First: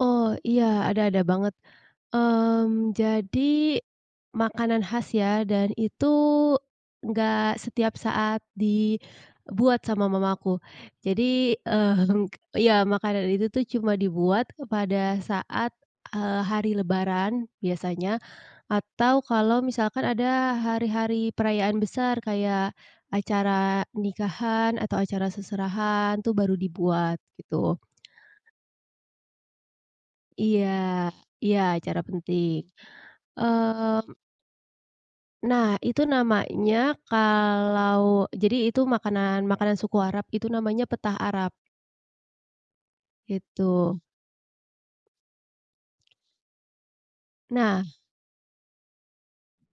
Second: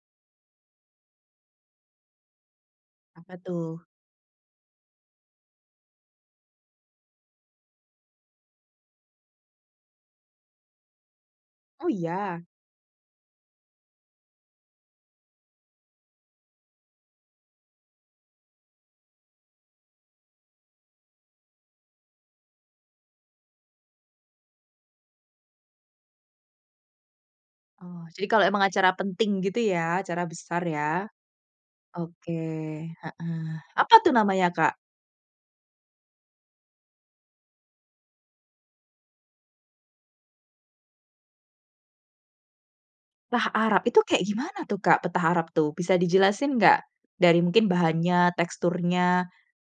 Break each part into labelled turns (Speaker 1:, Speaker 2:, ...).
Speaker 1: Oh, iya, ada, ada banget. Mmm,
Speaker 2: Apa
Speaker 1: jadi
Speaker 2: tuh?
Speaker 1: makanan khas ya, dan itu, enggak setiap saat dibuat sama mama aku. Jadi,
Speaker 2: Oh
Speaker 1: mhm,
Speaker 2: iya.
Speaker 1: iya makanan itu tuh cuma dibuat pada saat, eee, hari lebaran, biasanya. Atau kalau misalkan ada hari-hari perayaan besar, kayak, acara nikahan atau acara seserahan tuh baru dibuat, gitu.
Speaker 2: Oh, jadi kalau emang acara penting gitu ya, acara besar
Speaker 1: Iya
Speaker 2: ya?
Speaker 1: iya, acara
Speaker 2: Oke,
Speaker 1: penting.
Speaker 2: heeh. Apa tuh
Speaker 1: Mhm
Speaker 2: namanya Kak?
Speaker 1: Nah, itu namanya kalau jadi itu makanan makanan suku Arab, itu namanya petah Arab.
Speaker 2: Petah Arab, itu
Speaker 1: Itu.
Speaker 2: kayak gimana tuh Kak Petah Arab tuh, bisa dijelasin nggak? Dari mungkin
Speaker 1: Nah.
Speaker 2: bahannya, teksturnya,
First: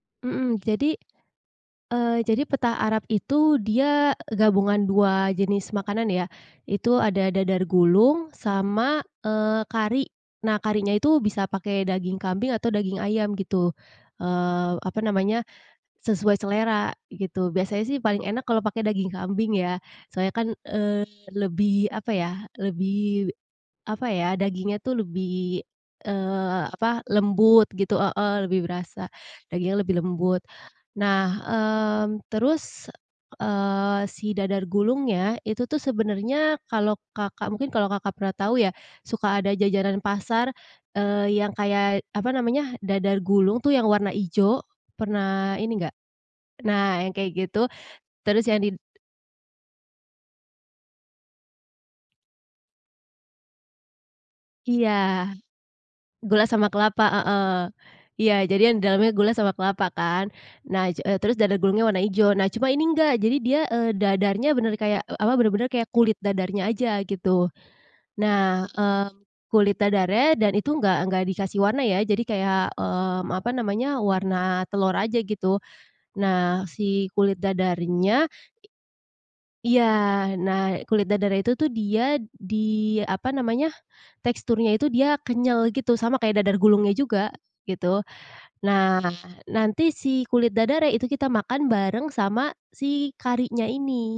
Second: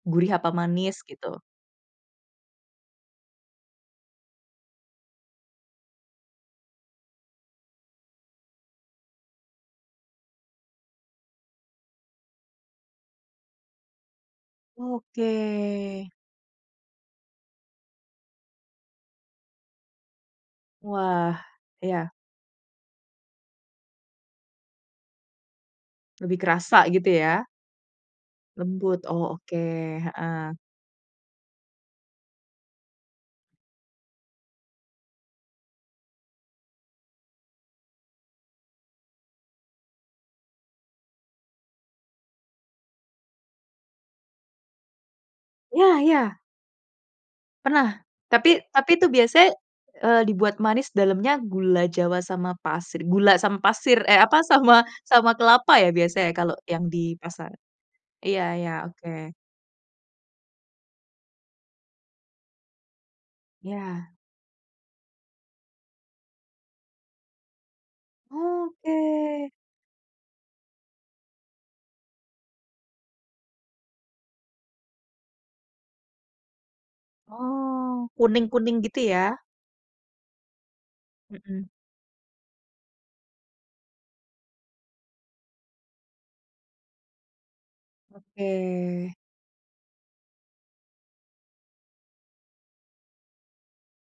Speaker 2: gurih apa
Speaker 1: Mhm, jadi,
Speaker 2: manis gitu.
Speaker 1: eee, jadi petah Arab itu, dia gabungan dua jenis makanan ya. Itu ada dadar gulung, sama, eee, kari. Nah, karinya itu bisa pakai daging kambing atau daging ayam gitu. Eee, apa
Speaker 2: Oke.
Speaker 1: namanya, sesuai selera, gitu. Biasanya sih paling enak kalau pakai daging kambing ya, soalnya kan, eee,
Speaker 2: Wah.
Speaker 1: lebih apa
Speaker 2: Iya.
Speaker 1: ya lebih apa ya, dagingnya tuh lebih,
Speaker 2: Lebih
Speaker 1: eee,
Speaker 2: kerasa
Speaker 1: apa,
Speaker 2: gitu ya?
Speaker 1: lembut gitu heeh, lebih
Speaker 2: Lembut.
Speaker 1: berasa,
Speaker 2: Oh, oke.
Speaker 1: dagingnya lebih lembut.
Speaker 2: Heeh.
Speaker 1: Nah, terus, eee, si dadar gulungnya itu tuh sebenarnya kalau Kakak, mungkin kalau Kakak pernah tahu ya. Suka ada jajanan pasar, eee, yang kayak apa namanya, dadar gulung tuh yang warna ijo, pernah ini enggak
Speaker 2: Iya iya.
Speaker 1: nah, yang kayak gitu.
Speaker 2: Pernah,
Speaker 1: Terus
Speaker 2: tapi,
Speaker 1: yang di
Speaker 2: tapi itu biasanya, eee, dibuat manis dalamnya gula jawa, sama pasir, gula sama pasir, e apa, sama,
Speaker 1: Iya.
Speaker 2: sama kelapa ya, biasanya
Speaker 1: Gula
Speaker 2: kalau
Speaker 1: sama
Speaker 2: yang
Speaker 1: kelapa,
Speaker 2: di
Speaker 1: heeh.
Speaker 2: pasar.
Speaker 1: Iya,
Speaker 2: Iya
Speaker 1: jadi
Speaker 2: iya,
Speaker 1: yang di dalamnya gula
Speaker 2: oke.
Speaker 1: sama kelapa kan. Nah ja terus dadar gulungnya warna ijo. Nah, cuma ini enggak. Jadi dia, eee,
Speaker 2: Ya.
Speaker 1: dadarnya benar-benar kayak, e apa, benar-benar kayak kulit dadarnya aja, gitu. Nah, mmm,
Speaker 2: Oke.
Speaker 1: kulit dadarnya dan itu enggak, enggak dikasih warna ya. Jadi kayak, mmm, apa namanya, warna telur aja gitu. Nah si kulit
Speaker 2: Oh,
Speaker 1: dadarnya
Speaker 2: kuning-kuning gitu ya?
Speaker 1: i iya. Nah, kulit dadarnya itu tuh
Speaker 2: Mhm.
Speaker 1: dia di, apa namanya, teksturnya itu dia kenyal gitu, sama kayak dadar gulungnya juga, gitu.
Speaker 2: Oke.
Speaker 1: Nah, nanti si kulit dadarnya itu kita makan bareng sama si karinya ini.